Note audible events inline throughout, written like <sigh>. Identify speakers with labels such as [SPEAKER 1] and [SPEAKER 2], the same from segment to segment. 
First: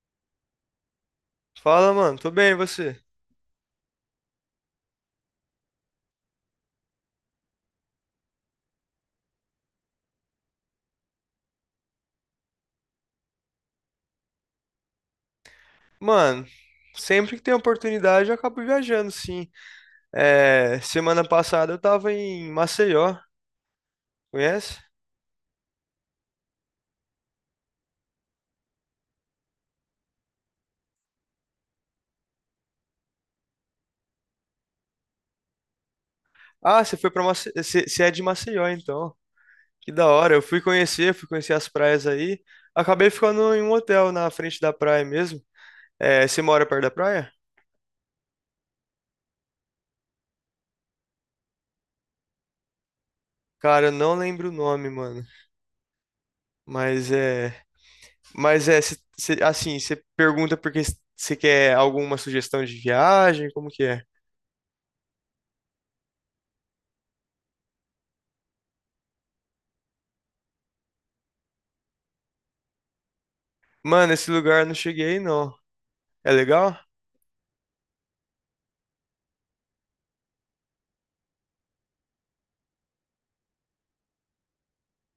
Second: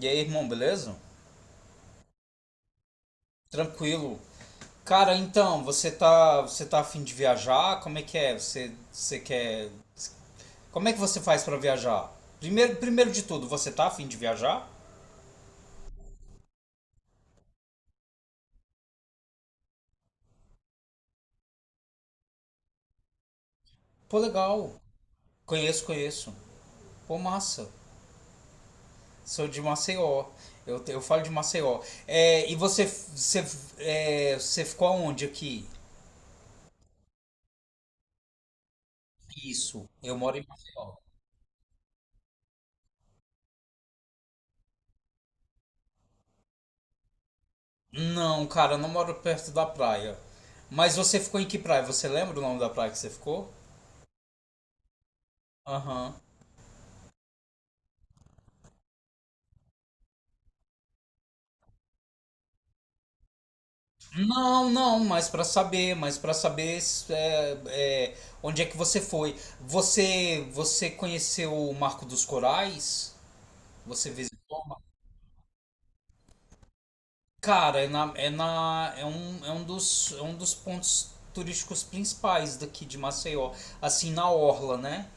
[SPEAKER 1] E aí, irmão, beleza?
[SPEAKER 2] Fala, mano. Tô bem, e você?
[SPEAKER 1] Tranquilo. Cara, então, você tá afim de viajar? Como é que é? Você quer. Como é que você faz pra viajar? Primeiro de tudo, você tá afim de viajar?
[SPEAKER 2] Mano, sempre que tem oportunidade eu acabo viajando, sim. É, semana passada eu tava em Maceió,
[SPEAKER 1] Pô,
[SPEAKER 2] conhece?
[SPEAKER 1] legal. Conheço, conheço. Pô, massa. Sou de Maceió. Eu falo de Maceió. É, e você ficou aonde aqui?
[SPEAKER 2] Ah, você foi pra Maceió. Você é de Maceió, então.
[SPEAKER 1] Isso.
[SPEAKER 2] Que da
[SPEAKER 1] Eu
[SPEAKER 2] hora.
[SPEAKER 1] moro
[SPEAKER 2] Eu
[SPEAKER 1] em
[SPEAKER 2] fui
[SPEAKER 1] Maceió.
[SPEAKER 2] conhecer, fui conhecer as praias aí. Acabei ficando em um hotel na frente da praia mesmo. É, você mora perto da praia?
[SPEAKER 1] Não, cara, eu não moro perto da praia. Mas você ficou em que praia? Você lembra o nome da praia que você ficou?
[SPEAKER 2] Cara, eu não lembro o nome, mano.
[SPEAKER 1] Aham.
[SPEAKER 2] Mas é. Assim, você pergunta porque você quer alguma sugestão de viagem? Como que é?
[SPEAKER 1] Não, não, mas para saber é, é, onde é que você foi. Você conheceu o Marco dos Corais? Você
[SPEAKER 2] Mano, esse
[SPEAKER 1] visitou?
[SPEAKER 2] lugar eu não cheguei, não. É legal?
[SPEAKER 1] Cara, é um dos pontos turísticos principais daqui de Maceió, assim na orla, né?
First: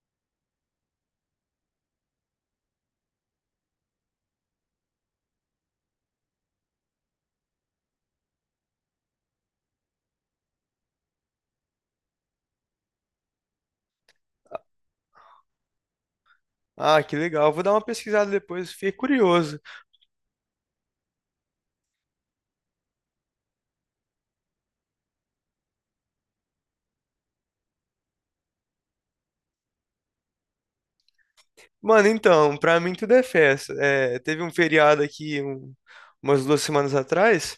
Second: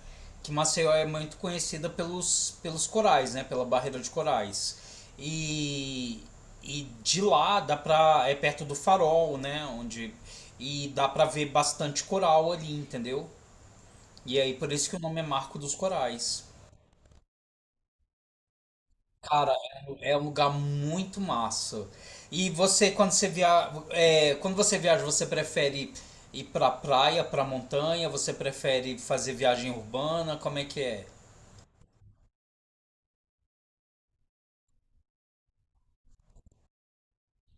[SPEAKER 1] Que Maceió é muito conhecida pelos corais, né? Pela barreira de corais. E e de lá dá pra perto do Farol, né? Onde e dá pra ver bastante coral ali, entendeu? E aí por isso que o nome é Marco dos Corais.
[SPEAKER 2] Ah, que legal. Vou dar uma pesquisada depois, fiquei
[SPEAKER 1] Cara,
[SPEAKER 2] curioso.
[SPEAKER 1] é um lugar muito massa. E você, quando você viaja, você prefere ir pra praia, pra montanha? Você prefere fazer viagem urbana? Como é que é?
[SPEAKER 2] Mano, então, pra mim tudo é festa. É, teve um feriado aqui umas 2 semanas atrás.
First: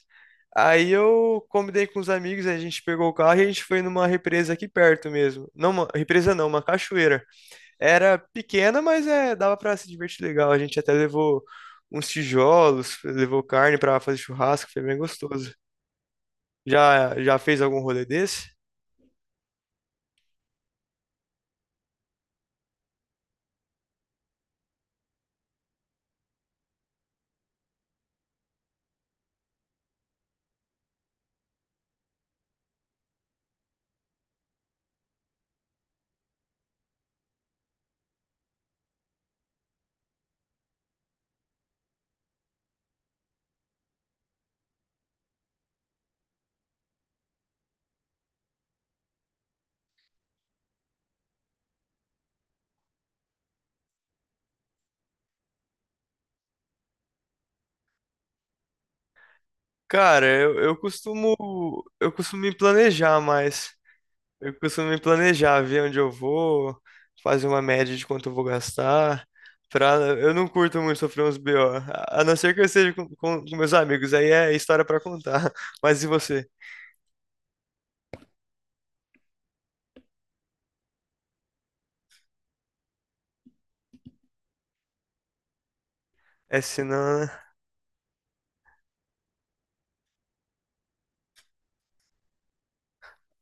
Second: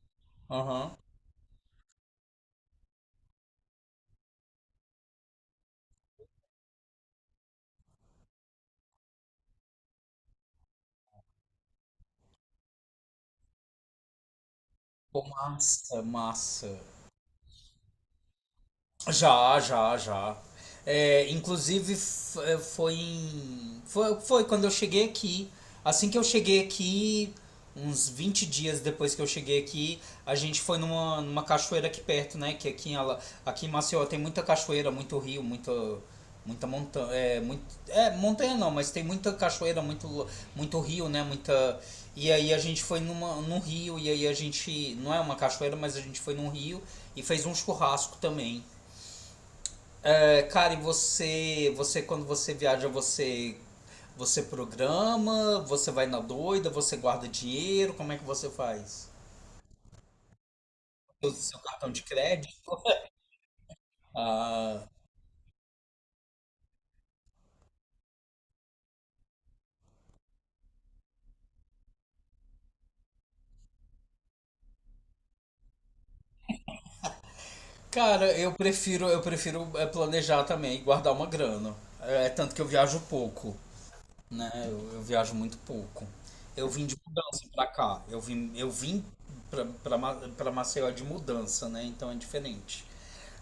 [SPEAKER 2] Aí
[SPEAKER 1] Aham.
[SPEAKER 2] eu combinei com os amigos, a gente pegou o carro e a gente foi numa represa aqui perto mesmo. Não, uma represa não, uma cachoeira. Era pequena, mas é, dava pra se divertir legal. A gente até levou uns tijolos, levou carne pra fazer churrasco, foi bem
[SPEAKER 1] Pô,
[SPEAKER 2] gostoso.
[SPEAKER 1] massa, massa.
[SPEAKER 2] Já fez algum rolê desse?
[SPEAKER 1] Já, já, já. É, inclusive f- é, foi, em- foi foi quando eu cheguei aqui. Assim que eu cheguei aqui, uns 20 dias depois que eu cheguei aqui, a gente foi numa cachoeira aqui perto, né? Que aqui em Maceió tem muita cachoeira, muito rio, muita montanha. É, montanha não, mas tem muita cachoeira, muito rio, né? Muita. E aí a gente foi num rio, e aí a gente. Não é uma cachoeira, mas a gente foi num rio e fez um churrasco também. É, cara, e você quando você viaja, você programa, você vai na doida, você guarda dinheiro, como é que você faz?
[SPEAKER 2] Cara, eu, eu costumo
[SPEAKER 1] Usa o seu cartão de
[SPEAKER 2] eu costumo me
[SPEAKER 1] crédito?
[SPEAKER 2] planejar mais. Eu
[SPEAKER 1] Ah,
[SPEAKER 2] costumo me planejar, ver onde eu vou, fazer uma média de quanto eu vou gastar. Pra, eu não curto muito sofrer uns BO, a não ser que eu esteja com meus amigos, aí é história pra contar. <laughs> Mas e você?
[SPEAKER 1] cara, eu prefiro planejar também, e guardar uma grana. É tanto que eu viajo pouco, né? Eu viajo muito pouco.
[SPEAKER 2] É
[SPEAKER 1] Eu
[SPEAKER 2] se
[SPEAKER 1] vim de
[SPEAKER 2] não, né?
[SPEAKER 1] mudança pra cá. Eu vim pra Maceió de mudança, né? Então é diferente.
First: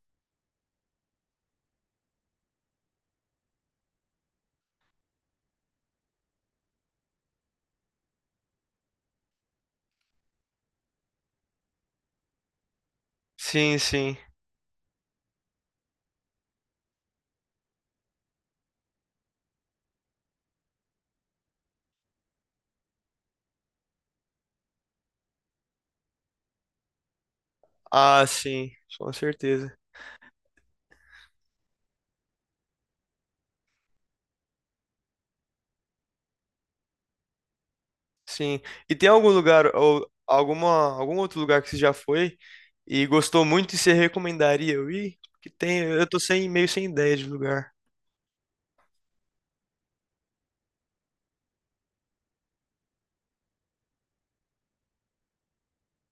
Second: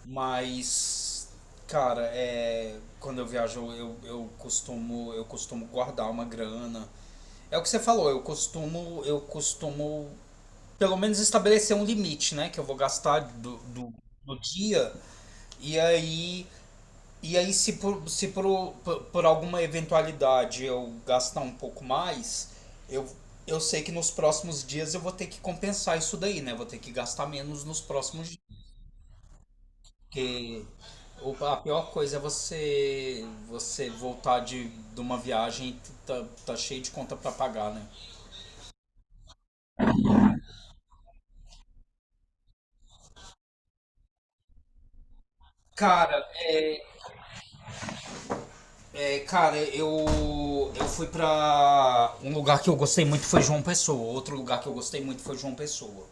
[SPEAKER 1] Mas, cara, quando eu viajo, eu costumo guardar uma grana. É o que você falou, eu costumo pelo menos estabelecer um limite, né, que eu vou gastar do,
[SPEAKER 2] Sim,
[SPEAKER 1] do,
[SPEAKER 2] sim.
[SPEAKER 1] do dia. E aí e aí se por alguma eventualidade eu gastar um pouco mais, eu eu sei que nos próximos dias eu vou ter que compensar isso daí, né? Vou ter que gastar menos nos
[SPEAKER 2] Ah,
[SPEAKER 1] próximos dias.
[SPEAKER 2] sim, com certeza.
[SPEAKER 1] Porque a pior coisa é você voltar de uma viagem e tá cheio de conta pra pagar, né?
[SPEAKER 2] Sim. E tem algum lugar ou alguma, algum outro lugar que você já foi e gostou muito e você recomendaria eu ir? Que tem, eu
[SPEAKER 1] Cara,
[SPEAKER 2] tô sem, meio sem ideia de lugar.
[SPEAKER 1] cara, eu fui pra um lugar que eu gostei muito foi João Pessoa. Outro lugar que eu gostei muito foi João Pessoa.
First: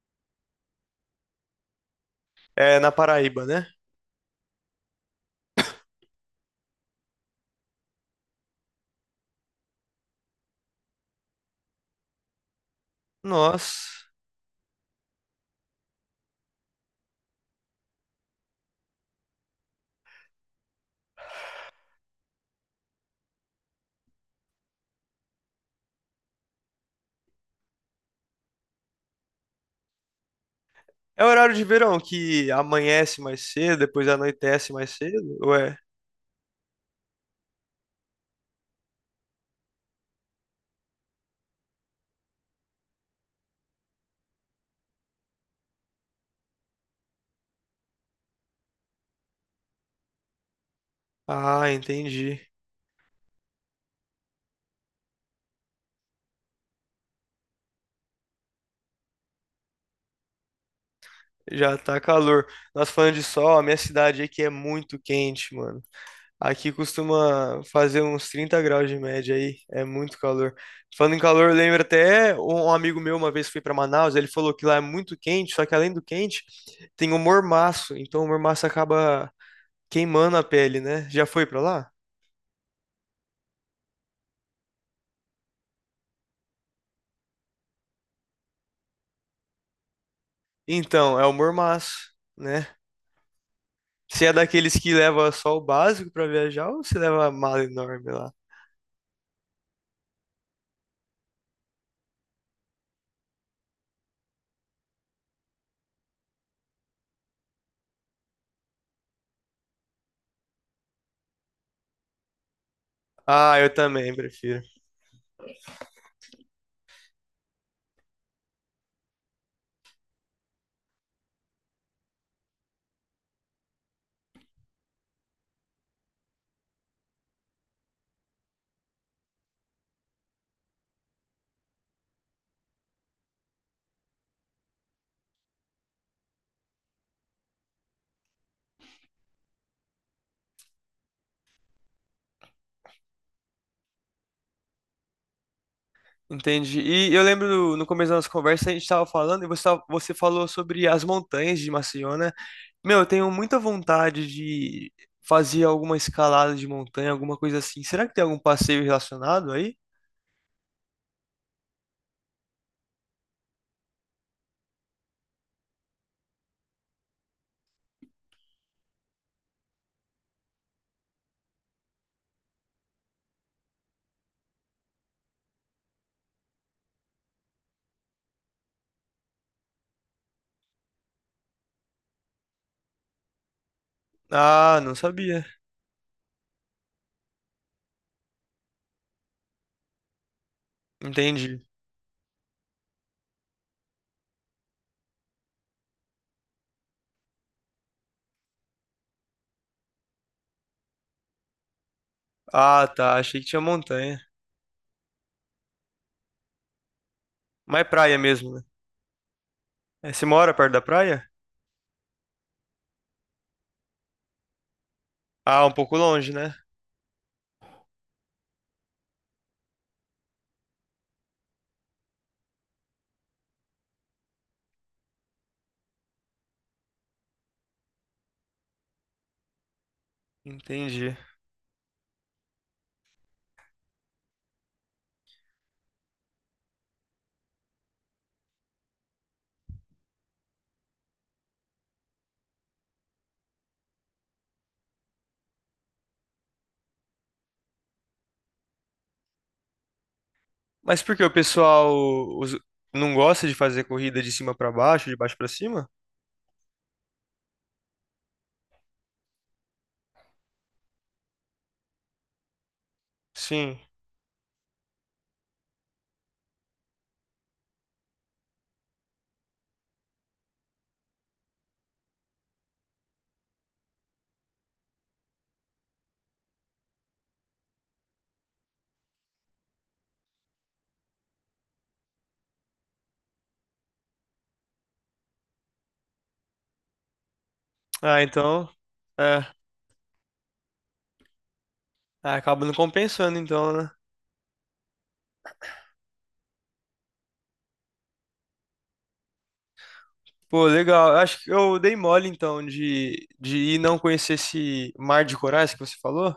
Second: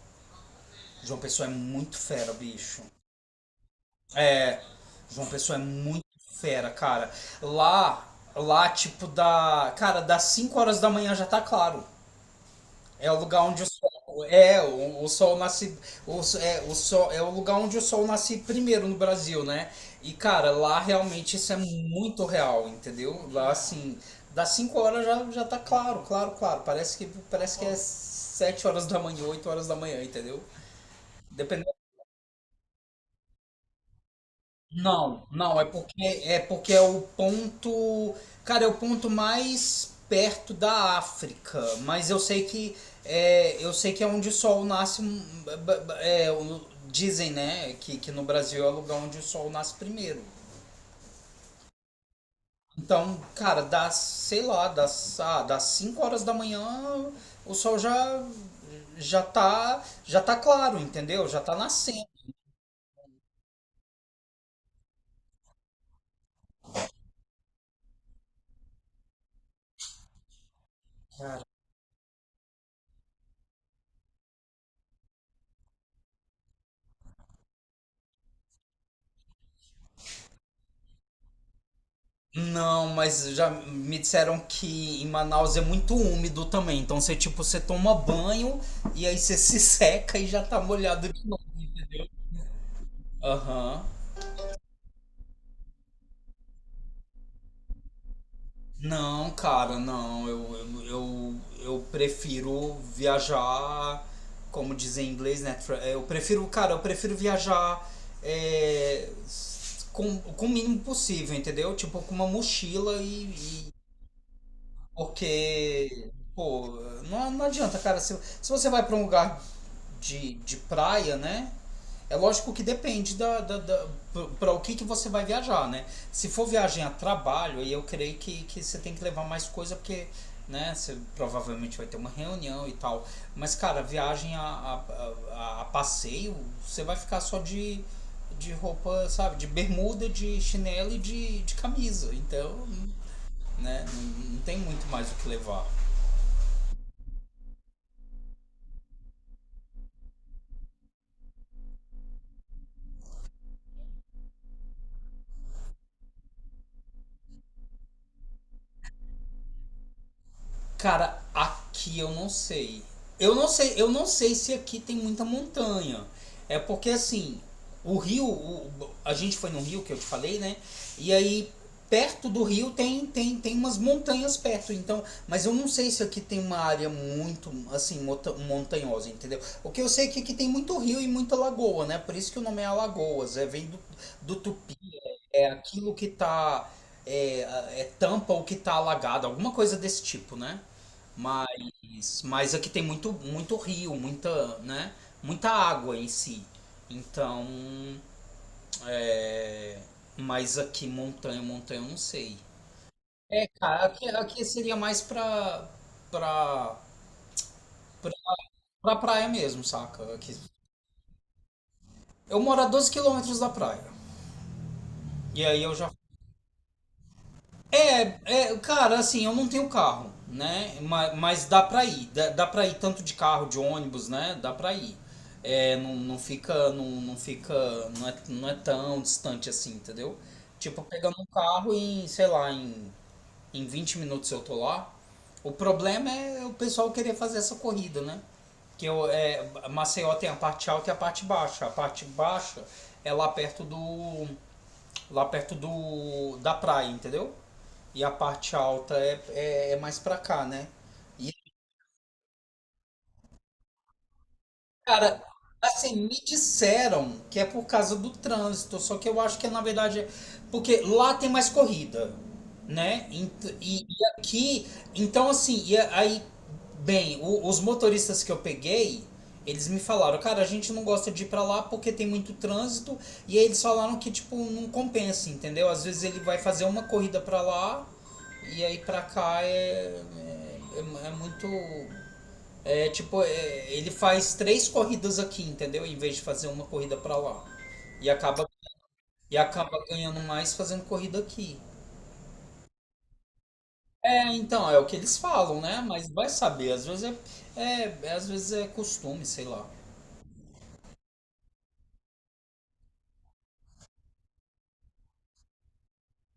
[SPEAKER 1] João Pessoa é muito fera,
[SPEAKER 2] É
[SPEAKER 1] bicho.
[SPEAKER 2] na Paraíba, né?
[SPEAKER 1] É, João Pessoa é muito fera, cara. Lá, lá, cara, das 5 horas da manhã já tá claro. É o lugar onde o
[SPEAKER 2] Nossa.
[SPEAKER 1] sol o sol nasce o, so- é o sol é o lugar onde o sol nasce primeiro no Brasil, né? E cara, lá realmente isso é muito real, entendeu? Lá assim, das 5 horas já tá claro, claro, claro. Parece que é 7 horas da manhã, 8 horas da manhã, entendeu?
[SPEAKER 2] É o horário de
[SPEAKER 1] Dependendo
[SPEAKER 2] verão que amanhece mais cedo, depois anoitece mais
[SPEAKER 1] Não,
[SPEAKER 2] cedo?
[SPEAKER 1] não, é
[SPEAKER 2] Ué.
[SPEAKER 1] porque é porque é o ponto mais perto da África, mas eu sei que é onde o sol nasce, dizem, né, que no Brasil é o lugar onde o sol nasce primeiro.
[SPEAKER 2] Ah, entendi.
[SPEAKER 1] Então, cara, sei lá, das 5 horas da manhã o sol já já tá claro, entendeu? Já tá
[SPEAKER 2] Já tá
[SPEAKER 1] nascendo.
[SPEAKER 2] calor. Nós falando de sol, a minha cidade aqui é muito quente, mano. Aqui costuma fazer uns 30 graus de média aí, é muito calor. Falando em calor, eu lembro até um amigo meu uma vez foi para Manaus, ele falou que lá é muito quente, só que além do quente, tem o mormaço, então o mormaço acaba queimando a pele, né? Já foi para lá?
[SPEAKER 1] Não, mas já me disseram que em Manaus é muito úmido também. Então você tipo, você toma banho e aí você <laughs> se seca e já tá molhado.
[SPEAKER 2] Então, é o mormaço, né?
[SPEAKER 1] Aham.
[SPEAKER 2] Você é daqueles que leva só o básico para viajar ou você leva a mala enorme lá?
[SPEAKER 1] Não, cara, não. Eu prefiro viajar, como dizem em inglês, né? Eu prefiro viajar com o mínimo possível, entendeu? Tipo, com uma mochila
[SPEAKER 2] Ah,
[SPEAKER 1] e,
[SPEAKER 2] eu também prefiro.
[SPEAKER 1] porque, pô, não, não adianta, cara. Se você vai para um lugar de praia, né? É lógico que depende da, para o que você vai viajar, né? Se for viagem a trabalho, aí eu creio que você tem que levar mais coisa, porque, né, você provavelmente vai ter uma reunião e tal. Mas, cara, viagem a passeio, você vai ficar só de roupa, sabe? De bermuda, de chinelo e de camisa. Então, né? Não, não tem muito mais o que levar.
[SPEAKER 2] Entendi. E eu lembro no começo da nossa conversa, a gente estava falando e você falou sobre as montanhas de Maceió, né? Meu, eu tenho muita vontade de fazer alguma escalada de montanha, alguma coisa assim. Será que tem algum passeio relacionado aí?
[SPEAKER 1] Cara, aqui eu não sei. Eu não sei se aqui tem muita montanha. É porque assim, o rio, o- a gente foi no rio que eu te falei, né? E aí perto do rio tem umas montanhas perto, então, mas eu não sei se aqui tem uma área muito assim montanhosa, entendeu? O que eu sei é que aqui tem muito rio e muita lagoa, né? Por isso que o nome é Alagoas, é vem do, do
[SPEAKER 2] Ah, não sabia.
[SPEAKER 1] É aquilo que tá. É, é tampa o que tá alagado, alguma coisa desse tipo, né?
[SPEAKER 2] Entendi.
[SPEAKER 1] Mas, aqui tem muito, rio, muita, né? Muita água em si. Então, é, mas aqui montanha, montanha, eu não sei.
[SPEAKER 2] Ah, tá. Achei que
[SPEAKER 1] É,
[SPEAKER 2] tinha
[SPEAKER 1] cara, aqui,
[SPEAKER 2] montanha.
[SPEAKER 1] aqui seria mais pra,
[SPEAKER 2] Mas é
[SPEAKER 1] pra,
[SPEAKER 2] praia mesmo, né?
[SPEAKER 1] pra praia mesmo,
[SPEAKER 2] É,
[SPEAKER 1] saca?
[SPEAKER 2] você
[SPEAKER 1] Aqui.
[SPEAKER 2] mora perto da praia?
[SPEAKER 1] Eu moro a 12 quilômetros da praia. E aí
[SPEAKER 2] Ah, um
[SPEAKER 1] eu já
[SPEAKER 2] pouco longe, né?
[SPEAKER 1] É, cara, assim, eu não tenho carro, né? Mas, dá pra ir. Dá pra ir tanto de carro, de ônibus, né? Dá pra ir. É, não, não fica. Não, não fica. Não é tão distante assim, entendeu? Tipo,
[SPEAKER 2] Entendi.
[SPEAKER 1] pegando um carro sei lá, em 20 minutos eu tô lá. O problema é o pessoal querer fazer essa corrida, né? Maceió tem a parte alta e a parte baixa. A parte baixa é lá perto do da praia, entendeu? E a parte alta é mais pra cá, né?
[SPEAKER 2] Mas por que o
[SPEAKER 1] E
[SPEAKER 2] pessoal os- não gosta de fazer corrida de cima pra baixo, de
[SPEAKER 1] cara,
[SPEAKER 2] baixo pra cima?
[SPEAKER 1] assim, me disseram que é por causa do trânsito, só que eu acho que na verdade é porque lá tem mais corrida, né? Ent-
[SPEAKER 2] Sim.
[SPEAKER 1] E, e aqui, então assim, aí, bem, os motoristas que eu peguei, eles me falaram, cara, a gente não gosta de ir pra lá porque tem muito trânsito, e aí eles falaram que, tipo, não compensa, entendeu? Às vezes ele vai fazer uma corrida pra lá, e aí pra cá é muito. É, tipo, ele faz três corridas aqui, entendeu? Em vez de fazer uma corrida pra lá. E
[SPEAKER 2] Ah,
[SPEAKER 1] acaba,
[SPEAKER 2] então.
[SPEAKER 1] e
[SPEAKER 2] É.
[SPEAKER 1] acaba ganhando mais fazendo corrida aqui.
[SPEAKER 2] Ah, acaba não compensando, então, né?
[SPEAKER 1] É, então, é o que eles falam, né? Mas vai saber, às vezes às vezes é costume, sei lá.
[SPEAKER 2] Pô, legal. Acho que eu dei mole então de ir não conhecer esse mar de corais que você falou.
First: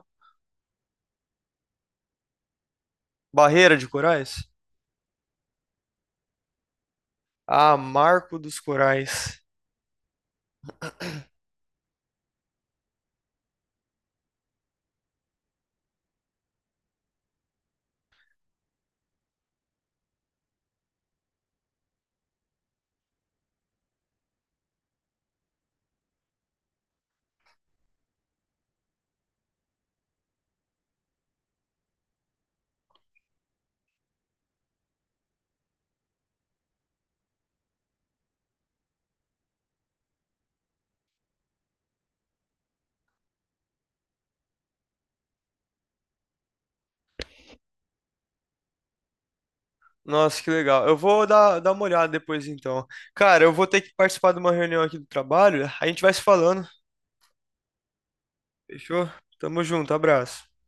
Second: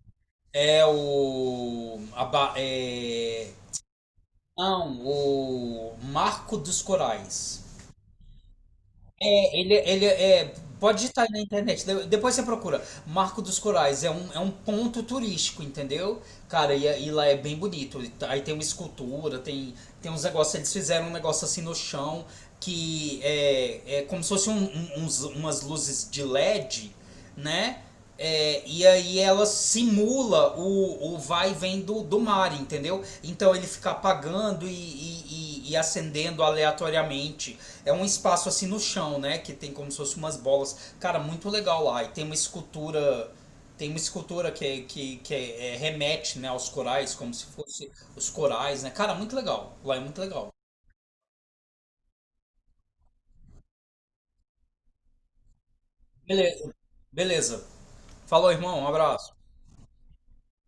[SPEAKER 1] É o a, ba- é,
[SPEAKER 2] Barreira de corais?
[SPEAKER 1] não, o Marco dos Corais.
[SPEAKER 2] Ah, Marco dos Corais.
[SPEAKER 1] É, ele é. Pode digitar aí na internet, depois você procura. Marco dos Corais é um, ponto turístico, entendeu? Cara, e lá é bem bonito. Aí tem uma escultura, tem uns negócios. Eles fizeram um negócio assim no chão que é como se fosse umas luzes de LED, né? É, e aí ela simula o vai e vem do mar, entendeu? Então ele fica apagando e acendendo aleatoriamente. É um espaço assim no chão, né? Que tem como se fosse umas bolas. Cara, muito legal lá. E tem uma escultura. Tem uma escultura que remete, né, aos corais, como se fosse os corais, né? Cara, muito legal. Lá é muito
[SPEAKER 2] Nossa, que
[SPEAKER 1] legal.
[SPEAKER 2] legal. Eu vou dar uma olhada depois então. Cara, eu vou ter que participar de uma reunião aqui do trabalho. A gente vai se falando.
[SPEAKER 1] Beleza. Beleza. Falou, irmão. Um
[SPEAKER 2] Fechou?
[SPEAKER 1] abraço.
[SPEAKER 2] Tamo junto, abraço.